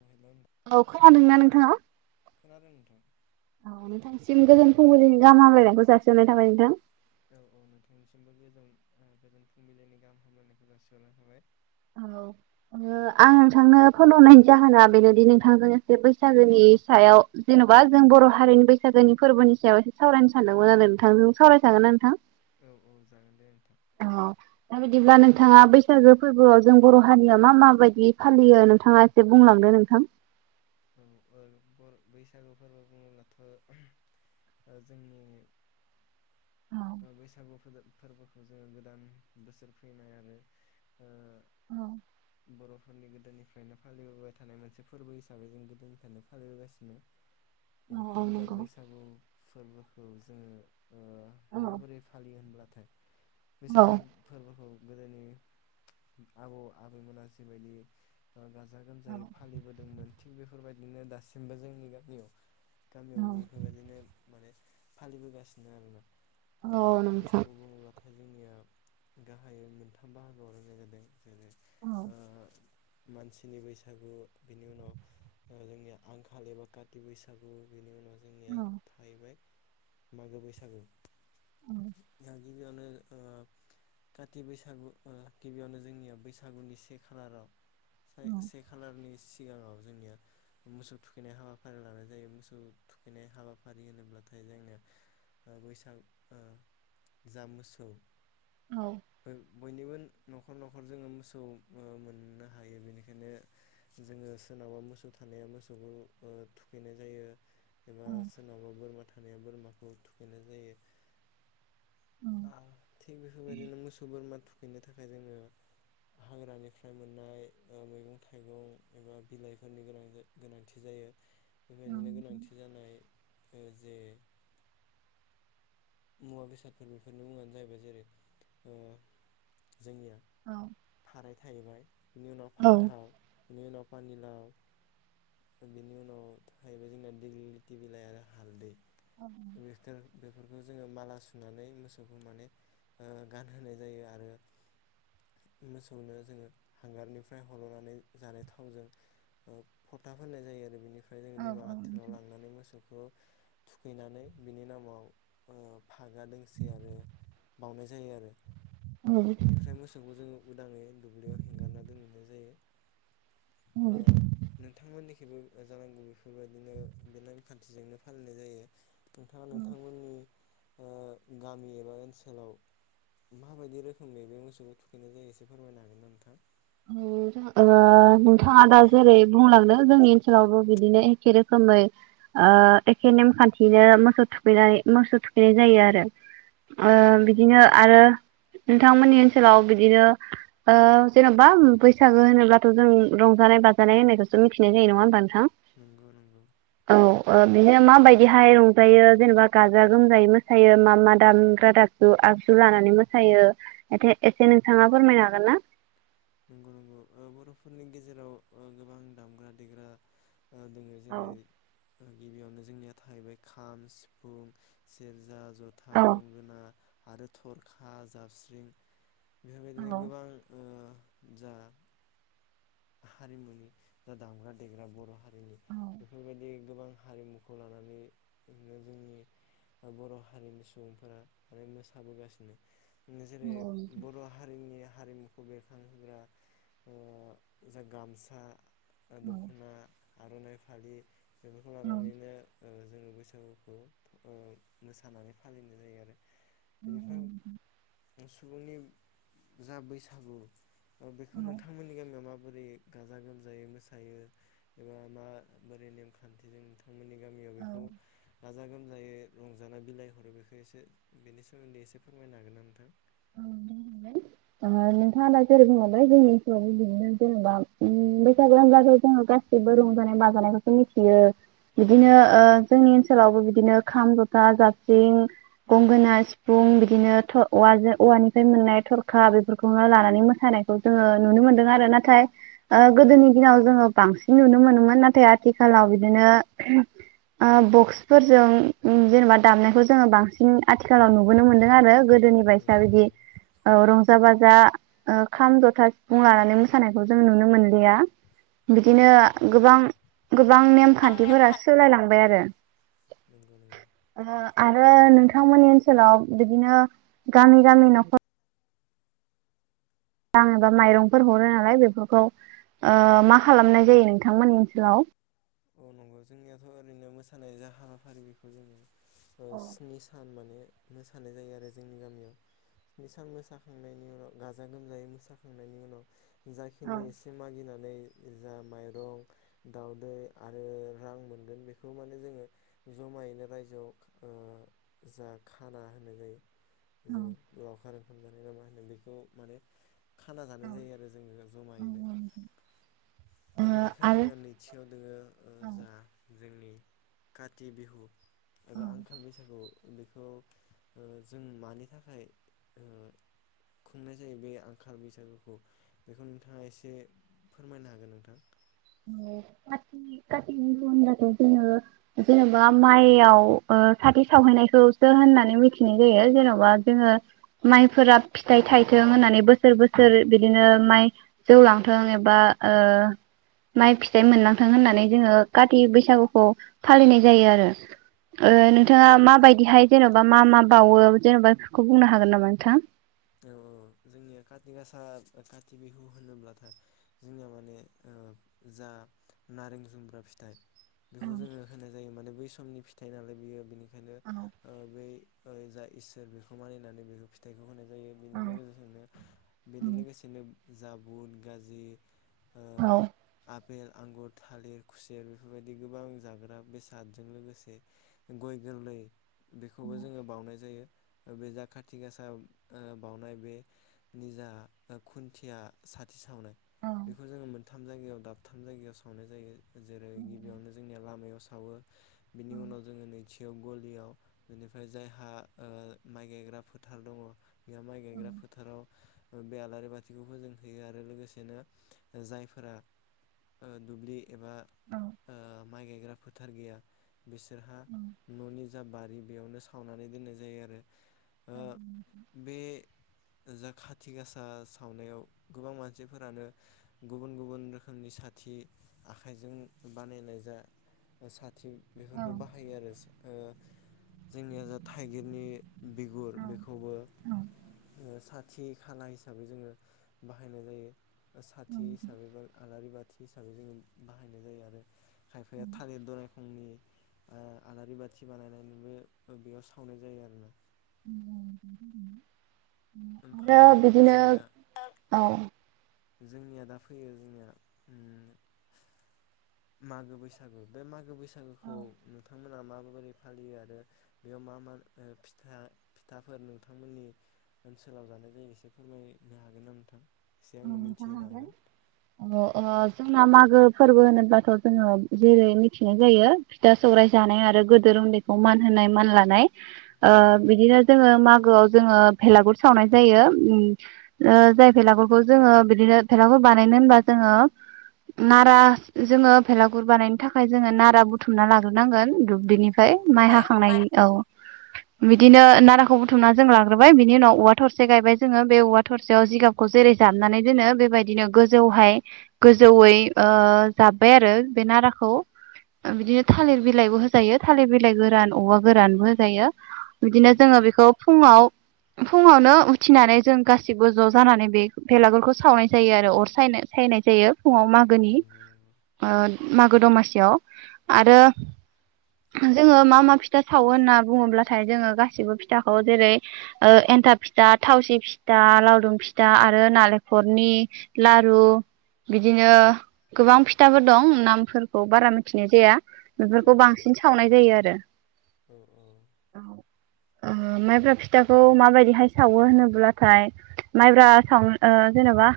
Hello औ खोनादोंना नोंथाङा? खोनादों नोंथां औ नोंथांनिसिम गोजोन फुंबिलिनि गाहाम हामलायनायखौ जासिहरनाय थाबाय नोंथां औ औ नोंथांनिसिमबो गोजोन गोजोन फुंबिलिनि गाहाम हामलायनायखौ जासिहरनाय थाबाय। औ ओ आं नोंथांनो फोन हरनायनि जाहोना बेनोदि नोंथांजों एसे बैसागोनि सायाव जेनेबा जों बर' हारिनि बैसागोनि फोरबोनि सायाव एसे सावरायनो सानदोंमोन आरो नोंथांजों सावरायखागोन ना नोंथां? औ औ जागोन दे नोंथां औ दा बिदिब्ला नों बिथाङा बैसागो फोरबोआव जों बर' हारिया मा मा बायदियै फालियो नोंथाङा एसे बुंलांदो नोंथां औ ओ बल बैसागु फोरबो बुङोब्लाथ' ओ जोंनि औ ओ बैसागु [unintelligible] फोरबोखौ जोङो गोदान बोसोर फैनाय आरो औ फोरनि गोदोनिफ्रायनो फालिबोबाय थानाय मोनसे फोरबो हिसाबै जों गोदोनिफ्रायनो फालिबोगासिनो औ बेनिखायनो दा नंगौ बैसागु फोरबोखौ जोङो ओ औ माबोरै फालियो होनब्ला थे औ बैसागु फोरबोखौ गोदोनि आबौ आबैमोना जिबायदि ओ गाजा गोमजायै औ फालिबोदोंमोन बेफोरबायदिनो दासिमबो जोंनि गामियाव गामियाव औ बेफोरबायदिनो माने फालिबोगासिनो आरोना। औ नोंथां नाथाय जोंनिया गाहायै मोनथाम बाहागोआव रानाय जादों जेरै औ ओ मानसिनि बैसागु बिनि उनाव ओ जोंनिया आंखाल एबा खाथि बैसागु बेनि उनाव जोंनिया औ थाहैबाय मागो बैसागु औ गिबियावनो ओ काति बैसागु ओ गिबियावनो जोंनियाव बैसागुनि से खालाराव साय से खलारनि सि गाङाव जोंनिया मोसौ थुखैनाय हाबाफारि लानाय जायो मोसौ थुखैनाय हाबाफारि होनोब्लाथाय जोंनिया ओ बैसाग ओ जा मोसौ औ औ बय-बयनिबो न'खर न'खर जोङो मोसौ ओ मोन्नो हायो बेनिखायनो जोङो सोरनाबा मोसौ थानाया मोसौखौ ओ थुखैनाय जायो। एबा औ सोरनावबा बोरमा था माने बोरमाखौ थुखैनाय जायो। औ ओ थिग बेफोरबायदिनो मोसौ बोरमा थु खैनो थाखाय जोङो हाग्रानिफ्राय मोन्नाय ओ मैगं- थाइगं एबा बिलाइफोरनि गोनां गोनांथि जायो। बेबायदिनो गोनांथि जानाय ओ जे मुवा बेसादफोर बेफोरनि मुंङानो जाहैबाय जेरै ओ जोंनिया थाराइ थायलायबाय बिनि उनाव औ फान्थाव बिनि उनाव पानिलाव बिनि उनाव थाहैबाय जोंना दिग्लिलिथि बिलाइ आरो हालदै। [unintelligible] बेफोर बेखौ जोंङो माला सुनानै मोसौखौ माने ओ गानहोनाय जायो आरो मोसौनो जोंङो हांगारनिफ्राय हल'नानै जानाय थावजों फोथा होनाय जायो आरो बेनिफ्राय ओमफ्राय जों औ दैमा औ गाथोनाव नोंथां लांनानै मोसौखौ थुखैनानै बिनि नामाव औ फागा दोंसे आरो बावनाय जायो आरो ओ बेनिफ्राय मोसौखौ जोंङो उदांङै दुब्लियाव हेंगारना दोनहैनाय जायो। ओ नोंथांमोननि बो जानांगौ बेफोरबायदिनो बे नेमखान्थिजोंनो फालिनाय जायो। नोंथांङा नोंथांमोननि ओ गामि एबा ओनसोलाव मा बायदि रोखोमनि बे मोसौखौ थुखैनाय जायो एसे फोरमायनो हागोन ना नोंथां? औ जोंहा ओबा। थांङा दा जेरै बुंलांदो। जोंनि ओनसोलावबो बिदिनो एखे रोखोमै ओ एखे नेमखान्थियैनो मोसौ थुखैनाय मोसौ थुखैनाय जायो आरो। ओ औ औ बिदिनो आरो नोंथांमोननि सोलाव‌ बिदिनो ओ जेनब बा बैसागो होनोब्लाथ' जों रंजानाय बाजानाय होननायखौसो मिथिनाय जायो नंङा होमबा नोंथां। नंगौ नंगौ। औ ओ बिनो माबायदिहाय रंजायो जेनेबा गाजा गोमजायै मोसायो मा मा दामग्रा दागजु आगजु लानानै मोसायो ए एसे नोंथांङा फोरमायनो हागोन ना? नंगौ नंगौ ओ बर'फोरनि गेजेराव ओ गोबां दामग्रा देग्रा ओ दोङो जेरै ओ गिबियावनो जोंनिया थाहैबाय खाम, सिफुं, सेरजा, जथा, गंगोना आरो थरखा, जाबस्रिं, बेफोरबायदिनो गोबां ओ जा हारिमुनि जा दामग्रा देग्रा बर' हा जोंनि बेफोरबायदि गोबां हारिमुखौ लानानैनो जोंनि बर' हारिनि सुबुंफोरा माने मोसाबोगासिनो। जेरै बर' हारिनिया हारिमुखौ बेर खांहोग्रा ओ जा गामसा ओ दख'ना आर'नाइ फालि। बेफोरखौ लानानैनो ओ जोङो बैसागुखौ ओ मोसानानै फालिनाय जायो आरो। बेनिफ्राय सुबुंनि जा बैसागु अ बेखौ नोंथांमोननि गामियाव माब बोरै गाजा गोमजायै मोसायो एबा माबोरै नेमखान्थिजों था औ। गाजा-गोमजायै रंजाना बिलाइ हरो बेखौ एसे बेनि सोमोन्दै एसे फोरमायनो हागोन ना नोंथां? ओ बुंफिनलाय ओ नोंथाङा दा जेरै बुंलांदो जोंनि ओनसोलावबो बिदिनो जेनेबा ओ बैसागु होनब्लाथाय जोङो गासैबो रंजानाय बाजानायफोरखौ मिथियो बिदिनो ओ जोंनि ओनसोलावबो बिदिनो खाम, जथा, जाबस्रिं, गंगोना, सिफुं, बिदिनो थर औवाजों औवानिफ्राय मोननाय थरखा बेफोरखौनो लानानै मोसानायखौ जोङो नुनो मोनदों आरो नाथाय ओ गोदोनि दिनाव जोङो बांसिन नुनो मोनोमोन नाथाय आथिखालाव बिदिनो [unintelligible] आ बक्सफोरजों जेनबा दामनायखौ जोङो बांसिन आथिखालाव नुबोनो मोन्दों आरो गोदोनि बाय नंगौ माबादि नंगौ ओ रंजा-बाजा ओ खाम, जथा, सिफुं लानानै मोसानायखौ जों नुनो मोनलिया बिदिनो औ औ गोबां गोबां आं नेमखान्थिफोरा नेमखान सोलायलांबाय आरो नंगौ नंगौ ओ आरो नोंथांमोननि ओनसोलाव बिदिनो गामि गामि न'खर रां एबा माइरंफोर हरो नालाय बेफोरखौ ओ मा खालामनाय जायो नोंथांमोननि ओनसोलाव? औ नंगौ जोंनियाथ' ओरैनो मोसानाय जा हाबाफारि बेखौ जोङो ओ स्नि सान माने मोसानाय जायो आरो जोंनि गामियाव स्नि सान मोसाखांनायनि उनाव गाजा गोमजायै मोसाखांनायनि उनाव जाखिनि एसे मागिनानै बै जा माइरं दाउदै आरो रां मोनगोन बेखौ माने जोङो जमायैनो रायजोआव ओ जा खाना होननाय जायो। जोङो ज आखारो खालामजानाय ना मा होनो बेखौ माने खाना जानाय जायो आरो जोङो जमायैनो ओ बेनिफ्राय जोंनाया नैथियाव दोङो ओजा जोंनि काथि बिहु एबा आंखाल बैसागु। बेखौ ओ जों मानि थाखाय ओ खुंनाय जायो बे आंखाल बैसागुखौ बेखौ नोंथाङा एसे फोरमायनो हागोन नोंथां ओ काति काति बिहु होनब्लाथाय जोङो जेन'बा माइयाव ओ साथि सावहैनायखौसो होननानै मिथिनाय जायो जेन'बा जोङो माइफोरा फिथाइ थायथों होननानै बोसोर बोसोर बिदिनो माइ जौलांथों एबा ओ माइ फिथाइ मोननांथों होननानै जोङो काति बैसागुखौ फालिनाय जायो आरो। ओ औ नोंथाङा माबायदिहाय जेन'बा मा मा बावो जेन'बा बेखौ बुंनो हागोन नामा नोंथां? औ औ जोंनिया काति गासा काति बिहु होनोब्लाथाय जोंनिया माने ओ जा नारें जुम्ब्रा फिथाइ बेखौ जोङो होनाय जायो माने बै समनि फिथाइ नालाय बियो बिनि खायनो ओ बे ओ जा इसोर बेखौ मानिनानै बेखौ फिथाइखौ होनाय जायो बेनि लोगोसेनो बेनि लोगोसेनो जाबुन गाजि औ फेल, आंगुर, थालिर, खुसेर बेफोरबायदि गोबां जाग्रा बेसादजों लोगोसे ग'य गोरलै बेखौबो जोङो बावनाय जायो। ओ बे जा खाथि गासा ओ बावनाय बे निजा ओ खुन्थिया साथि सावनो बेखौ जोङो मोन थाम जायगायाव दाबथाम जायगायाव सावनाय जायो। जेरै गिबियावनो जोंनिया लामायाव सा सावो। बिनि उनाव जोङो नैथि याव गलियाव बेनिफ्राय जायहा ओ माइ गायग्रा फोथार दङ बिहा माइ गायग्रा फोथाराव ओ बे आलारि बाथिखौबो जों होयो आरो लोगोसेनो ओ जायफोरा ओ दुब्लि एबा ओ माइ गायग्रा फोथार गैया बिसोरहा न'नि जा बारि बेयावनो सावनानै दोननाय जायो आरो। ओ [inaudible] बे जा खाथि गासा सावनायाव गोबां मानसिफोरानो गुबुन गुबुन रोखोमनि साथि आखाइजों बानायनाय जा ओ सा थि बेफोरखौ बाहायो आरो सा ओ जोंनिया जा थाइगिरनि बिगुर बेखौबो ओ साथि खाना हिसाबै जोंङो बाहायनाय जायो। साथि हिसाबै बो आलारि बाथि हिसाबै जोंङो बाहायनाय जायो आरो खायफाया थालिर दनायखंनि ओ आलारि बाथि बानायनानैबो ओ बेयाव सावनाय जायो आरोना। [unintelligible] उम्म आरो ओमफाय बिदिनो जोंनिया औ। जोंनिया दा फैयो जोंनिया उम्म मागो बैसागु बे मागो बैसा गोखौ नोंथा मोना माबोरै फालियो आरो बेयाव मा मा ओ फिथा फिथाफोर नोंथांमोननि ओनसोलाव जानाय जायो एसे फोरमायनो हागोन नामा नोंथां? एसे औ आंनो नोथां मिथिहोनो हागोन अ ओ जोंना मागो फोरबो होनोब्लाथ' जोंङो जेरै मिथिनाय जायो फिथा सौरायाइ जानाय आरो गोदोर उन्दैखौ मान होनाय मान लानाय। ओ नंगौ नंगौ बिदिनो जोंङो मागोआव जोंङो भेलागुर सावनाय जायो उम्म ओ जाय भेलागुर खौ जोंङो बिदिनो भेलागुर बानायनो होनबा जोंङो नारा जोंङो भेलागुर बानायनो थाखाय जोंङो नारा बुथुमना लाग्रोनांगोन दुब्लिनि औ फ्राय औ माइ हाखांनायनि औ बिदिनो नाराखौ बुथुमना जों लाग्रोबाय बिनि उनाव औवा थरसे गायबाय जोंङो बे औवा थरसेयाव जिगाबखौ जेरै जाबनानै दोनो बेबायदिनो गोजौहाय गोजौयै ओ जाब्बाय आरो बे नाराखौ बिदिनो थालिर बिलाइबो होजायो थालिर बिलाइ गोरान औवा गोरानबो होजायो। बिदिनो नंगौ जोंङो नंगौ बेखौ फुङाव फुंङावनो उथिनानै जों गासिबो ज' जानानै बे बेलागुरखौ सावनाय जायो आरो अर सायनो सायनाय जायो। फुंङाव मागोनि नंगौ नंगौ ओ मागो दमासियाव आरो जोंङो मा मा फिथा सावो होनना बुङोब्लाथाय जोंङो गासिबो फिथाखौ जेरै ओ एन्थाब फिथा, थावसि फिथा, लावदुम फिथा आर रो नालेंखरनि लारु बिदिनो गोबां फिथाबो दं नामफोरखौ बारा मिथिनाय जाया। बेफोरखौ जेरै बांसिन लावदुम फिथा सावनाय जायो आरो। औ औ माइब्रा फिथाखौ माबायदिहाय सावो होनोब्लाथाय माइब्रा सावनो ओ जेनेबा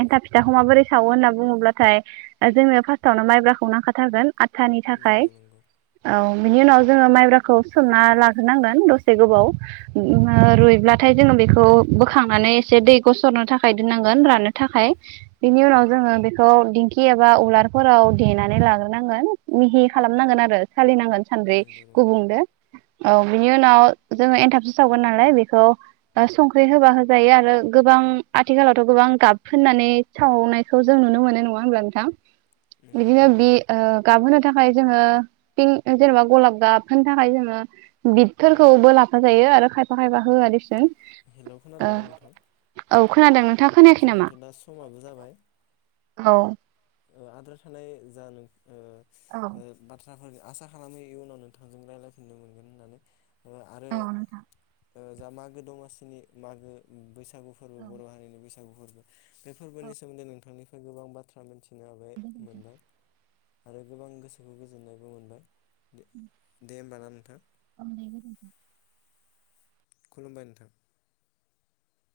एन्थाब फिथाखौ माबोरै सावो होनना बुङोब्लाथाय जोंनो फार्स्टआवनो माइब्राखौ नांखाथारगोन‌। आथानि थाखाय नंगौ नंगौ औ बिनि उनाव जोङो माइब्राखौ सोमना लाग्रोनांगोन दसे गोबाव रुइब्लाथाय जोङो बेखौ बोखांनानै एसे दै गसरनो थाखाय दोननांगोन राननो थाखाय बिनि उनाव जोङो बेखौ दिंखि एबा उलारफोराव देनानै लाग्रोनांगोन मिहि खालामनांगोन आरो सालिनांगोन। सानद्रै नंगौ नंगौ गुबुंदो औ बिनि उनाव जोङो एनथाबस सावगोन नालाय बेखौ संख्रि होबा होजायो आरो गोबां आथिखालावथ' गोबां गाब फोननानै सावनायखौ जों नुनो मोनो नङा हब्ला नोंथां नंगौ बिदिनो नंगौ बि ओ गाबहोनो थाखाय जोङो फिं जेनेबा गलाब गाब होनो थाखाय जोङो बिदफोरखौबो लाफा जायो आरो खायफा खायफा होआ देसुन हेल' ओ खोनादोंना नोंथां? औ खोनादों नों जोंनाथ' दा समाबो जाबाय। आद्रा थानाय जा नों ओ ओ बा थ्राफोर आसा खालामो इयनाव नोंथांजों रायलायफिननो मोनगोन होननानै। आरो ओ जा मागो दमासिनि मागो बैसा सागु फोरबो बर' हारिनि बैसा सागु फोरबो बे फोरबोनि सोमोन्दै नोंथांनिफ्राय गोबां बाथ्रा मिनथि जाबाय मोनबाय आरो गोबां गोसोखौ गोजोननायबो मोनबाय दे होमबाना नोंथां। [unintelligible] खुलुमबाय नोंथां।